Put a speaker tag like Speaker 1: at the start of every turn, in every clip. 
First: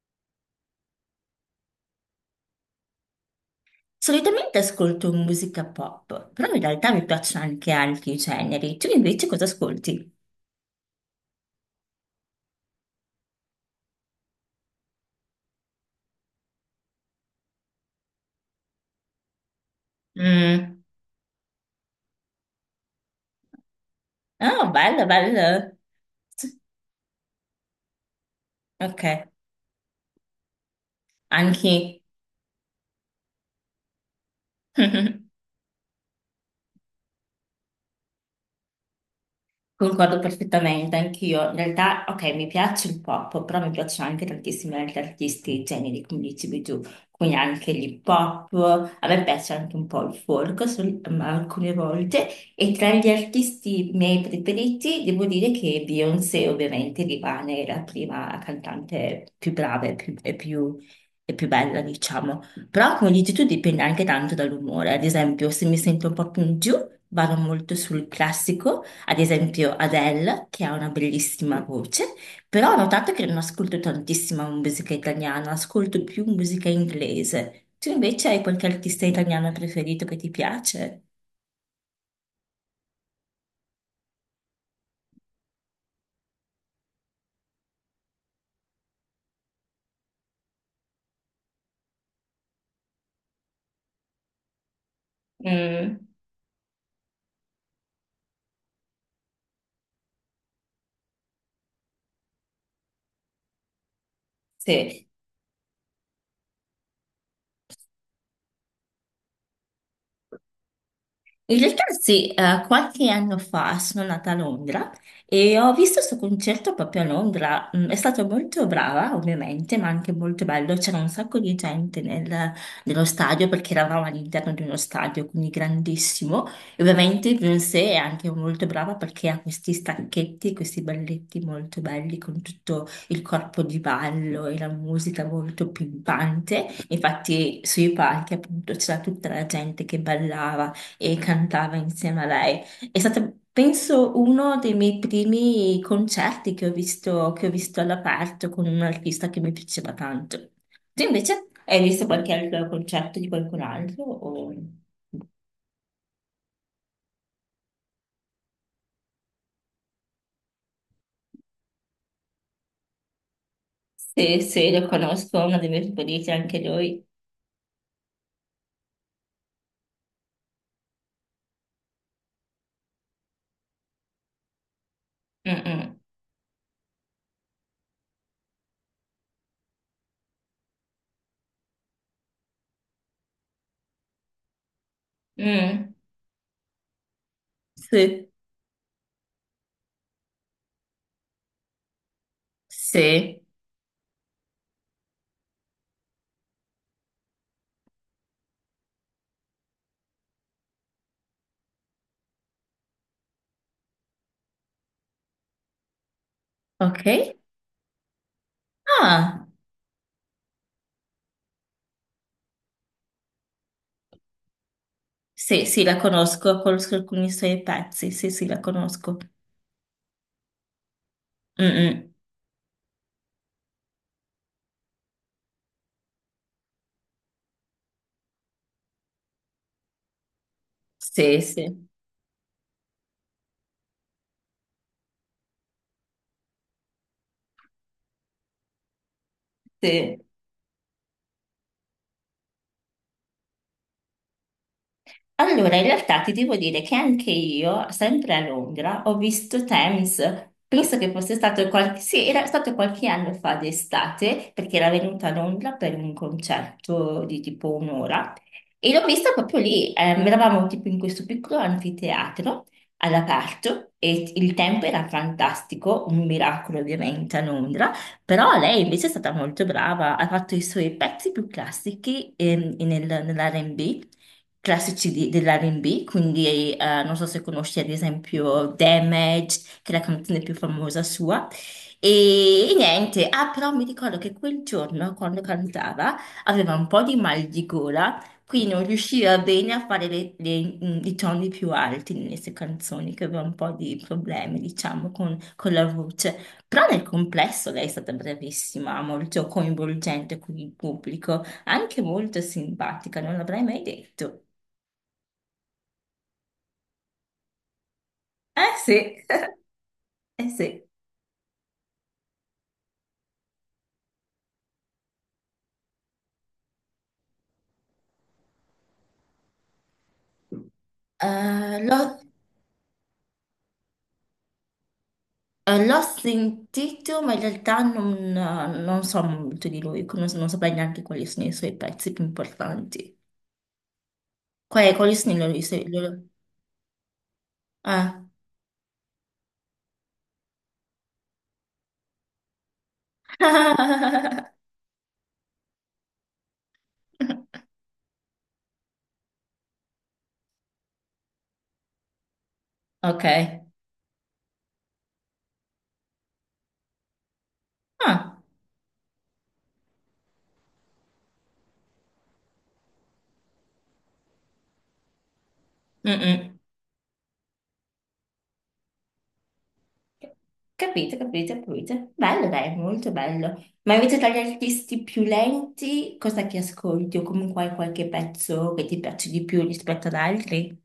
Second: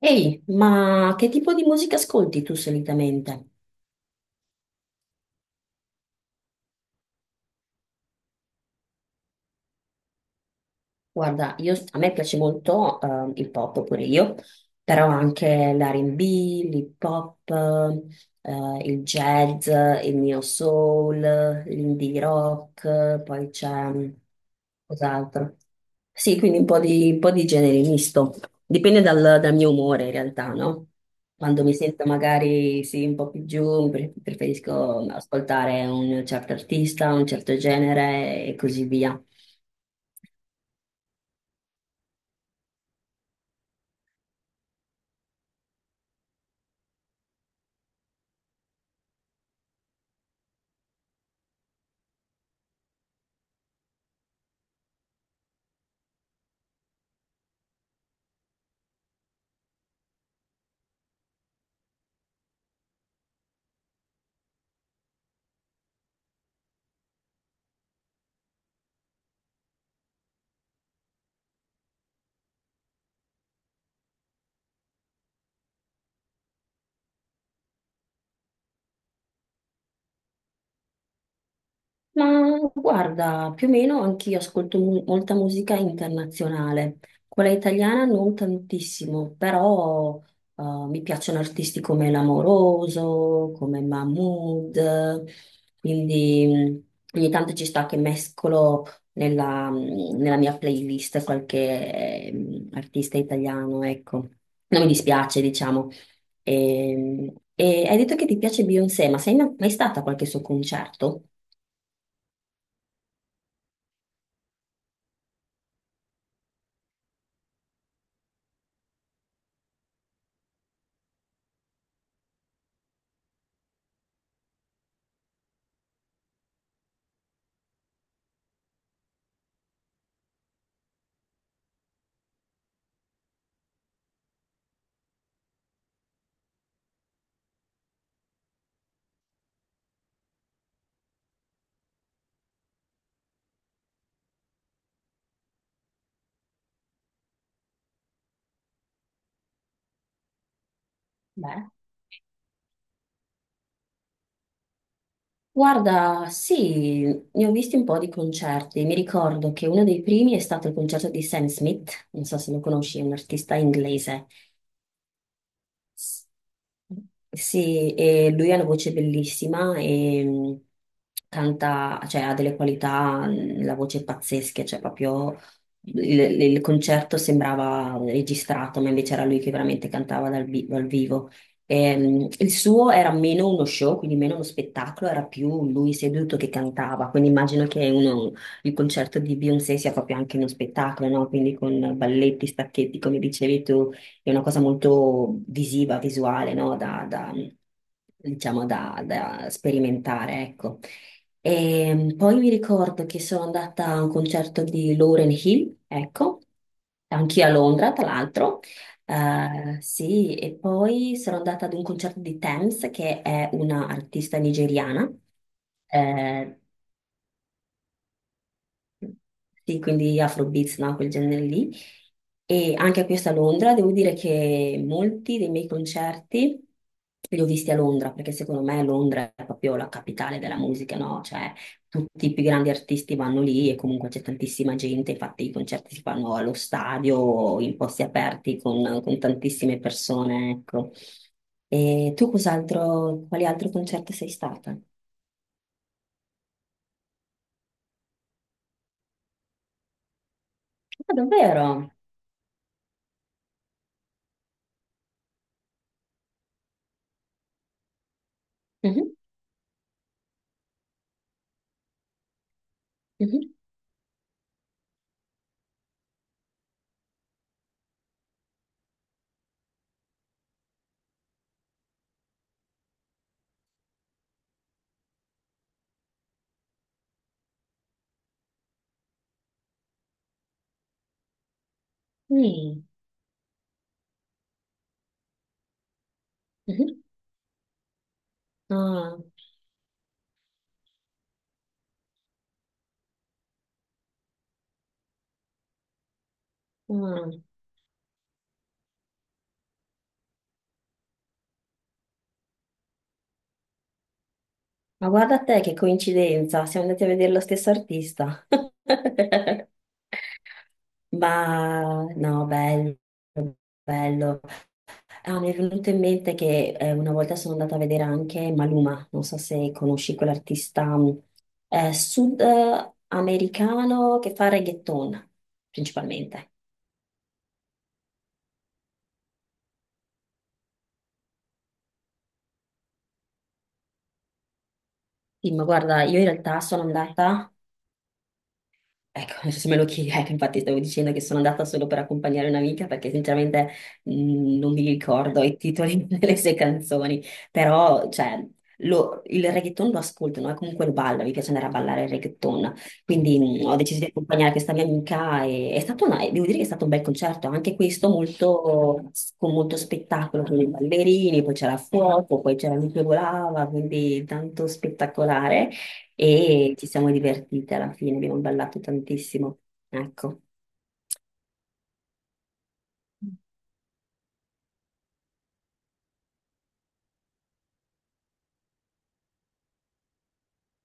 Speaker 1: Ehi, ma che tipo di musica ascolti tu solitamente?
Speaker 2: Solitamente ascolto musica pop, però in realtà mi piacciono anche altri generi. Tu invece cosa ascolti?
Speaker 1: Guarda, a me piace molto il pop pure io, però anche l'R&B, l'hip hop, il jazz, il neo
Speaker 2: Mm.
Speaker 1: soul, l'indie rock, poi c'è mm,
Speaker 2: Oh, bello,
Speaker 1: cos'altro.
Speaker 2: bello.
Speaker 1: Sì, quindi
Speaker 2: Sì.
Speaker 1: un po' di genere misto.
Speaker 2: Ok,
Speaker 1: Dipende dal, dal mio umore in realtà, no? Quando mi
Speaker 2: anche.
Speaker 1: sento magari sì, un po' più giù, preferisco ascoltare un certo artista, un certo genere e così via.
Speaker 2: Concordo perfettamente, anch'io. In realtà, ok, mi piace il pop, però mi piacciono anche tantissimi altri artisti e generi, come dicevi tu, quindi anche l'hip hop. A me piace anche un po' il folk, ma alcune volte. E tra gli artisti miei preferiti, devo dire che Beyoncé ovviamente rimane la prima cantante più brava e più, e più bella, diciamo. Però, come dici tu, dipende anche tanto dall'umore. Ad esempio, se mi sento un po' più in giù, vado molto sul classico. Ad esempio Adele, che ha una bellissima voce, però ho notato che non ascolto tantissima musica italiana, ascolto più musica inglese. Tu invece hai qualche artista italiano preferito che ti piace?
Speaker 1: Ma guarda, più o meno anch'io ascolto molta musica internazionale, quella italiana non tantissimo, però eh, mi piacciono artisti come L'Amoroso, come Mahmood,
Speaker 2: Mm,
Speaker 1: quindi ogni tanto ci sta che mescolo nella mia playlist qualche artista italiano, ecco. Non mi
Speaker 2: sì.
Speaker 1: dispiace, diciamo. E hai detto che ti piace Beyoncé, ma sei mai mai stata a qualche suo concerto?
Speaker 2: In realtà sì, qualche anno fa sono nata a Londra e ho visto questo concerto proprio a Londra. Mm, è stata molto brava, ovviamente, ma anche molto bello. C'era un sacco di gente nello stadio perché eravamo all'interno di uno stadio, quindi grandissimo. E ovviamente Beyoncé è anche molto brava perché ha questi stacchetti, questi balletti molto belli con tutto il corpo di ballo e la musica molto pimpante. Infatti sui palchi appunto c'era tutta la gente che ballava e cantava insieme a lei. È stato, penso, uno dei miei primi concerti che ho visto, all'aperto con un artista che mi piaceva tanto. Tu invece
Speaker 1: Beh.
Speaker 2: hai visto qualche altro concerto di qualcun altro? O...
Speaker 1: Guarda, sì, ne ho visti un po' di concerti. Mi ricordo che uno dei primi è stato il concerto di Sam Smith, non so se lo conosci, è un artista inglese.
Speaker 2: Se lo conosco, uno dei miei favoriti, anche lui.
Speaker 1: Sì, e lui ha una voce bellissima e canta, cioè ha delle qualità, la voce è pazzesca, cioè proprio
Speaker 2: Mm-mm.
Speaker 1: il, il concerto sembrava registrato, ma invece era lui che veramente cantava dal, dal vivo. E, il suo era meno uno show, quindi meno uno spettacolo, era più
Speaker 2: Mm.
Speaker 1: lui seduto che cantava, quindi immagino che
Speaker 2: Sì,
Speaker 1: il concerto di Beyoncé sia proprio anche uno spettacolo, no? Quindi con balletti, stacchetti, come
Speaker 2: sì,
Speaker 1: dicevi tu è una cosa molto visiva, visuale, no? Da, da, diciamo, da, da sperimentare, ecco. E poi mi ricordo che sono andata a un concerto di Lauren Hill, ecco,
Speaker 2: ok.
Speaker 1: anch'io a Londra, tra l'altro.
Speaker 2: Ah,
Speaker 1: Sì, e poi sono andata ad un concerto di Tems, che è una artista nigeriana.
Speaker 2: sì, sì, la
Speaker 1: Eh,
Speaker 2: conosco, conosco alcuni suoi pezzi, sì, sì, la conosco.
Speaker 1: sì, quindi Afrobeats, no? Quel genere lì.
Speaker 2: Mm-mm.
Speaker 1: E anche questo a Londra, devo dire che molti dei miei concerti li ho visti a Londra, perché secondo me Londra è proprio la capitale della musica, no?
Speaker 2: Sì,
Speaker 1: Cioè,
Speaker 2: sì,
Speaker 1: tutti i più grandi artisti vanno lì e comunque c'è tantissima gente, infatti i concerti si fanno allo stadio, o in posti aperti con tantissime
Speaker 2: sì.
Speaker 1: persone, ecco. E tu cos'altro, quali altri concerti sei stata?
Speaker 2: Allora, in realtà ti devo dire che anche io, sempre a Londra, ho visto Thames. Penso che
Speaker 1: Ah,
Speaker 2: fosse stato
Speaker 1: davvero?
Speaker 2: qualche, sì, era stato qualche anno fa d'estate, perché era venuta a Londra per un concerto di tipo un'ora. E l'ho
Speaker 1: Mhm,
Speaker 2: vista proprio lì, eravamo tipo in questo piccolo anfiteatro
Speaker 1: mhm,
Speaker 2: all'aperto e il tempo era fantastico, un miracolo ovviamente a Londra, però lei invece è stata molto brava, ha fatto i suoi pezzi più classici nell'R&B, dell'R&B, quindi non so se conosci ad esempio Damage, che è la canzone più famosa sua, e
Speaker 1: mm,
Speaker 2: niente, ah però mi ricordo che quel giorno quando cantava aveva un po'
Speaker 1: mhm.
Speaker 2: di mal di gola. Qui non
Speaker 1: Ah,
Speaker 2: riusciva bene a fare i toni più alti nelle sue canzoni, che aveva un po' di problemi, diciamo, con la voce. Però nel
Speaker 1: ah.
Speaker 2: complesso lei è stata bravissima, molto coinvolgente con il pubblico, anche molto simpatica, non l'avrei mai detto.
Speaker 1: Ma guarda te che coincidenza, siamo andati a vedere lo stesso artista.
Speaker 2: Eh sì, eh sì.
Speaker 1: Ma no, bello, bello. Ah, mi è venuto in mente che una volta sono andata a vedere anche Maluma, non so se conosci quell'artista
Speaker 2: Eh, l'ho
Speaker 1: sudamericano che fa reggaeton
Speaker 2: eh, l'ho
Speaker 1: principalmente.
Speaker 2: sentito, ma in realtà non, non so molto di lui, non, non saprei neanche quali sono i suoi pezzi più importanti. Quali sono i
Speaker 1: Sì,
Speaker 2: loro- i
Speaker 1: ma
Speaker 2: suoi- i
Speaker 1: guarda, io
Speaker 2: loro-
Speaker 1: in realtà sono andata.
Speaker 2: Ah.
Speaker 1: Ecco, se me lo chiedi, ecco, infatti stavo dicendo che sono andata solo per accompagnare un'amica perché sinceramente non mi ricordo i titoli delle sue canzoni, però cioè, il reggaeton lo ascolto, no? E comunque lo ballo, mi piace andare a ballare il reggaeton,
Speaker 2: Ok.
Speaker 1: quindi ho deciso di accompagnare questa mia amica e è stato devo dire che è stato un bel concerto, anche questo
Speaker 2: Ah.
Speaker 1: molto, con molto spettacolo, con i ballerini, poi c'era fuoco, poi c'era lui che volava, quindi tanto spettacolare
Speaker 2: Mm-mm.
Speaker 1: e ci siamo divertite alla fine, abbiamo ballato tantissimo. Ecco.
Speaker 2: Capito, capito, capito. Bello, dai, molto bello. Ma invece tra gli artisti più lenti, cosa che ascolti? O comunque hai qualche pezzo che ti piace di più rispetto ad altri?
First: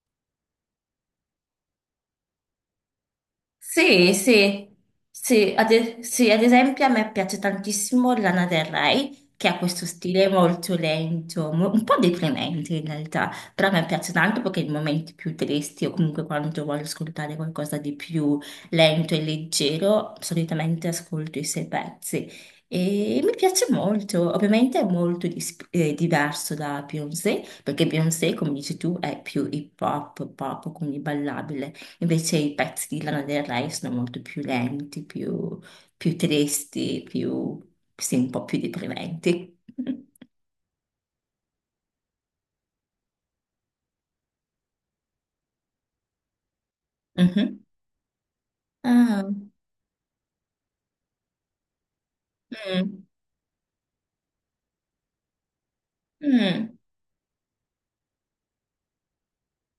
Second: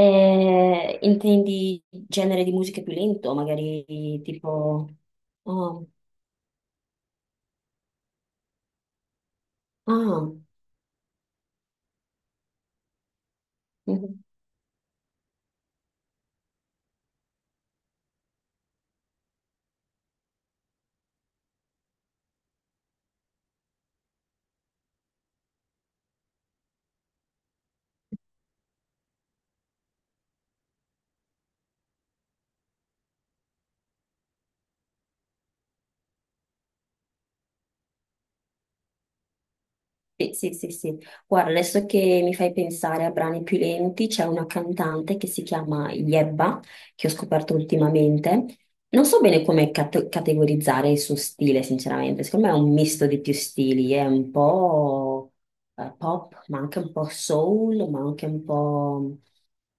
Speaker 1: Intendi genere di musica più lento, magari
Speaker 2: Sì, sì,
Speaker 1: tipo... Oh,
Speaker 2: sì, ad esempio a me piace tantissimo Lana Del Rey, che ha questo stile
Speaker 1: ah,
Speaker 2: molto lento, un po' deprimente in realtà, però a me piace
Speaker 1: mhm.
Speaker 2: tanto perché in momenti più tristi o comunque quando voglio ascoltare qualcosa di più lento e leggero, solitamente ascolto i suoi pezzi e mi piace molto, ovviamente è molto diverso da Beyoncé, perché Beyoncé, come dici tu, è più hip hop, pop, quindi ballabile. Invece i pezzi di Lana Del Rey sono molto più lenti, più, più tristi, più, sì, un po' più deprimenti.
Speaker 1: Sì, sì, sì, sì. Guarda, adesso che mi fai pensare a brani più lenti, c'è una cantante che si chiama Yebba, che ho scoperto
Speaker 2: Mhm.
Speaker 1: ultimamente. Non so
Speaker 2: Ah,
Speaker 1: bene come categorizzare il suo stile, sinceramente. Secondo me è un
Speaker 2: mm,
Speaker 1: misto di più stili, è un po' pop, ma
Speaker 2: mm,
Speaker 1: anche un po' soul, ma anche un po'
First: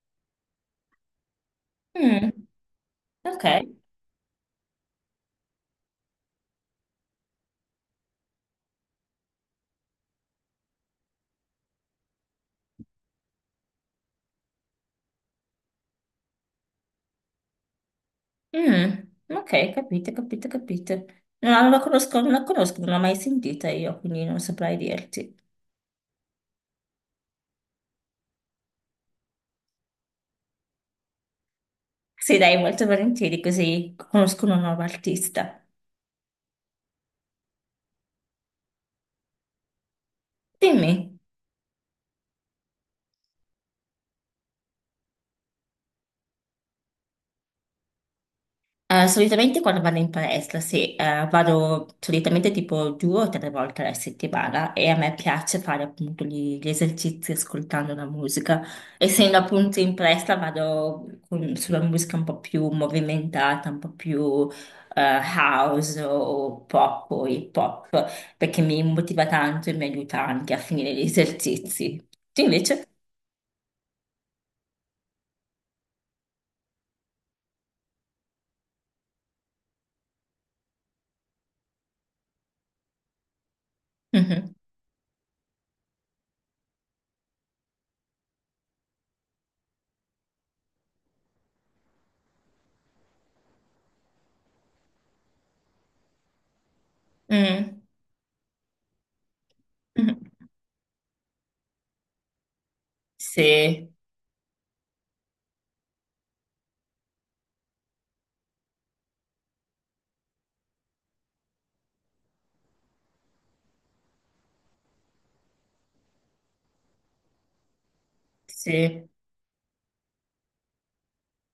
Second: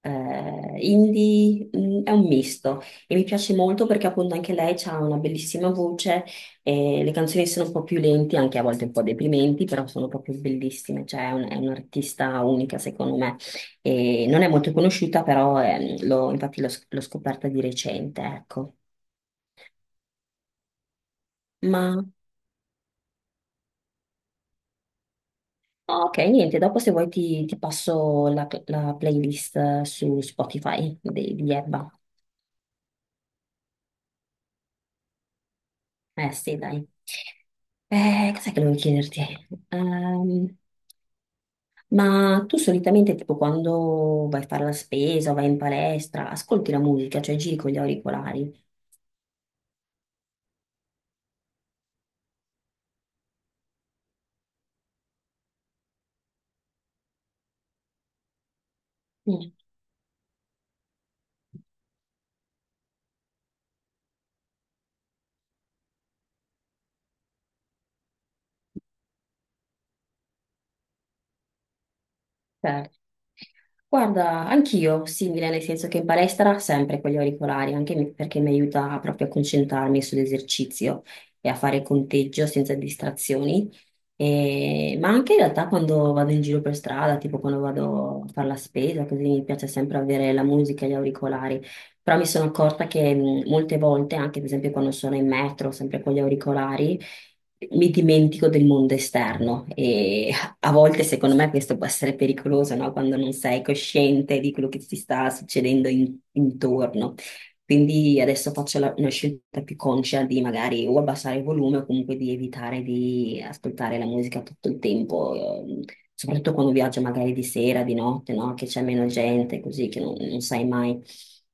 Speaker 1: indie, è un
Speaker 2: mm.
Speaker 1: misto e mi
Speaker 2: Ok,
Speaker 1: piace molto perché appunto anche lei ha una bellissima voce e le canzoni sono un po' più lenti, anche a volte un po' deprimenti, però sono proprio bellissime, cioè è è un'artista unica secondo me. E non è molto conosciuta, però infatti l'ho scoperta di recente, ecco.
Speaker 2: mm, ok, capite, capite, capite. No, non la
Speaker 1: Ma
Speaker 2: conosco, non la conosco, non l'ho mai sentita io, quindi non saprei dirti.
Speaker 1: ok, niente, dopo se vuoi ti, ti passo la, la playlist su Spotify di Ebba.
Speaker 2: Sì, dai, molto volentieri, così conosco una nuova artista.
Speaker 1: Eh sì, dai. Cos'è che volevo chiederti? Ehm,
Speaker 2: Dimmi.
Speaker 1: ma tu solitamente, tipo, quando vai a fare la spesa o vai in palestra, ascolti la musica, cioè giri con gli auricolari?
Speaker 2: Solitamente quando vado in palestra, sì, vado solitamente tipo due o tre volte alla settimana e a me piace fare appunto gli esercizi ascoltando la musica. Essendo appunto in palestra sulla musica un po' più movimentata, un po' più eh, house o pop o hip hop, perché mi motiva tanto e mi aiuta anche a finire gli esercizi. Tu invece?
Speaker 1: Certo. Guarda, anch'io simile, nel senso che in palestra sempre con gli auricolari, anche perché mi aiuta proprio a concentrarmi sull'esercizio e a fare conteggio senza distrazioni.
Speaker 2: Mhm.
Speaker 1: Ma anche in realtà quando vado in giro per strada, tipo quando vado a fare la spesa, così mi piace sempre avere la musica e gli auricolari. Però mi sono accorta che molte volte, anche per esempio quando sono in metro, sempre con gli auricolari,
Speaker 2: Mm.
Speaker 1: mi dimentico del mondo esterno
Speaker 2: Mhm.
Speaker 1: a volte, secondo me, questo può essere pericoloso, no? Quando non sei
Speaker 2: Sì,
Speaker 1: cosciente di quello che ti sta succedendo intorno. Quindi adesso faccio una scelta più conscia di magari o abbassare il volume o comunque di evitare di ascoltare la musica tutto il tempo, soprattutto quando viaggio magari di sera, di notte, no? Che c'è meno
Speaker 2: sì.
Speaker 1: gente, così che non, non sai mai.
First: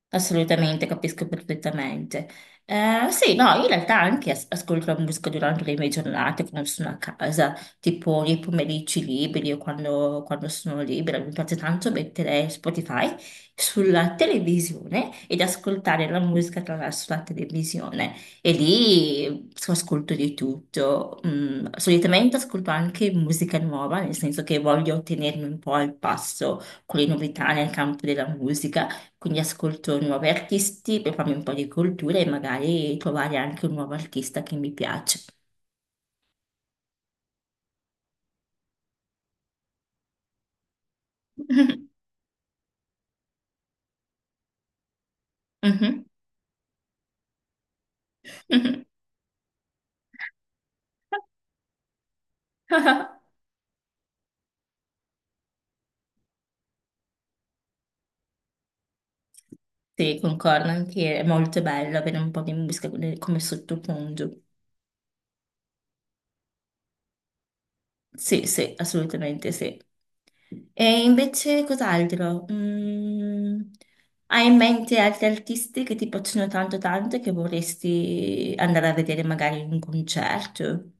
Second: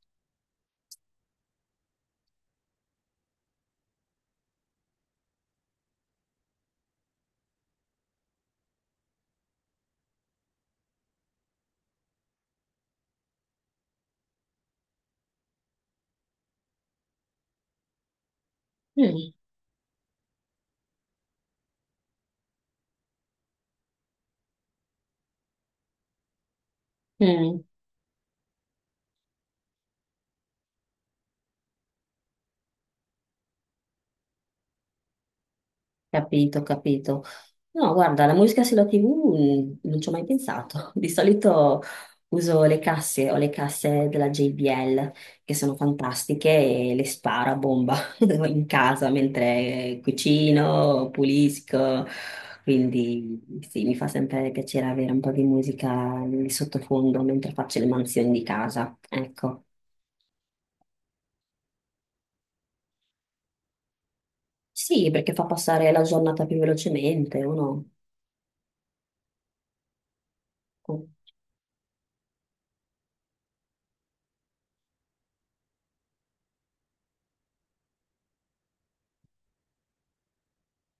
Speaker 2: Assolutamente, capisco perfettamente. Sì, no, in realtà anche ascolto la musica durante le mie giornate quando sono a casa, tipo nei pomeriggi liberi o quando sono libera. Mi piace tanto mettere Spotify sulla televisione ed ascoltare la musica attraverso la televisione. E
Speaker 1: Mm,
Speaker 2: lì ascolto di tutto. Mm, solitamente ascolto anche musica nuova, nel senso che voglio tenermi un po' al passo con le novità
Speaker 1: mm.
Speaker 2: nel campo della musica, quindi ascolto nuovi artisti per farmi un po' di cultura e magari trovare anche un nuovo artista che mi piace.
Speaker 1: Capito, capito. No, guarda, la musica sulla TV non ci ho mai pensato. Di solito uso le casse, ho le casse della JBL che sono
Speaker 2: Mhm,
Speaker 1: fantastiche e le sparo a bomba in
Speaker 2: mhm.
Speaker 1: casa mentre cucino, pulisco. Quindi sì, mi fa sempre piacere avere un po' di musica di sottofondo mentre faccio le mansioni di casa. Ecco.
Speaker 2: Sì, concordo anche, è molto bello avere un po' di musica come come sottofondo.
Speaker 1: Sì, perché fa passare la giornata più velocemente, uno.
Speaker 2: Sì, sì, assolutamente sì. E invece cos'altro? Mm, hai in mente altri artisti che ti piacciono tanto tanto e che vorresti andare a vedere magari in un concerto?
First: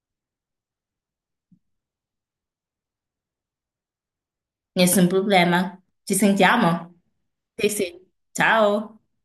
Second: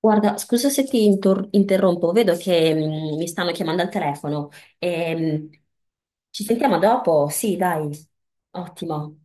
Speaker 1: Guarda, scusa se ti interrompo, vedo che mi stanno chiamando al telefono.
Speaker 2: Nessun
Speaker 1: Ehm,
Speaker 2: problema. Ci
Speaker 1: Ci sentiamo
Speaker 2: sentiamo?
Speaker 1: dopo? Sì,
Speaker 2: Sì,
Speaker 1: dai,
Speaker 2: sì. Ciao.
Speaker 1: ottimo.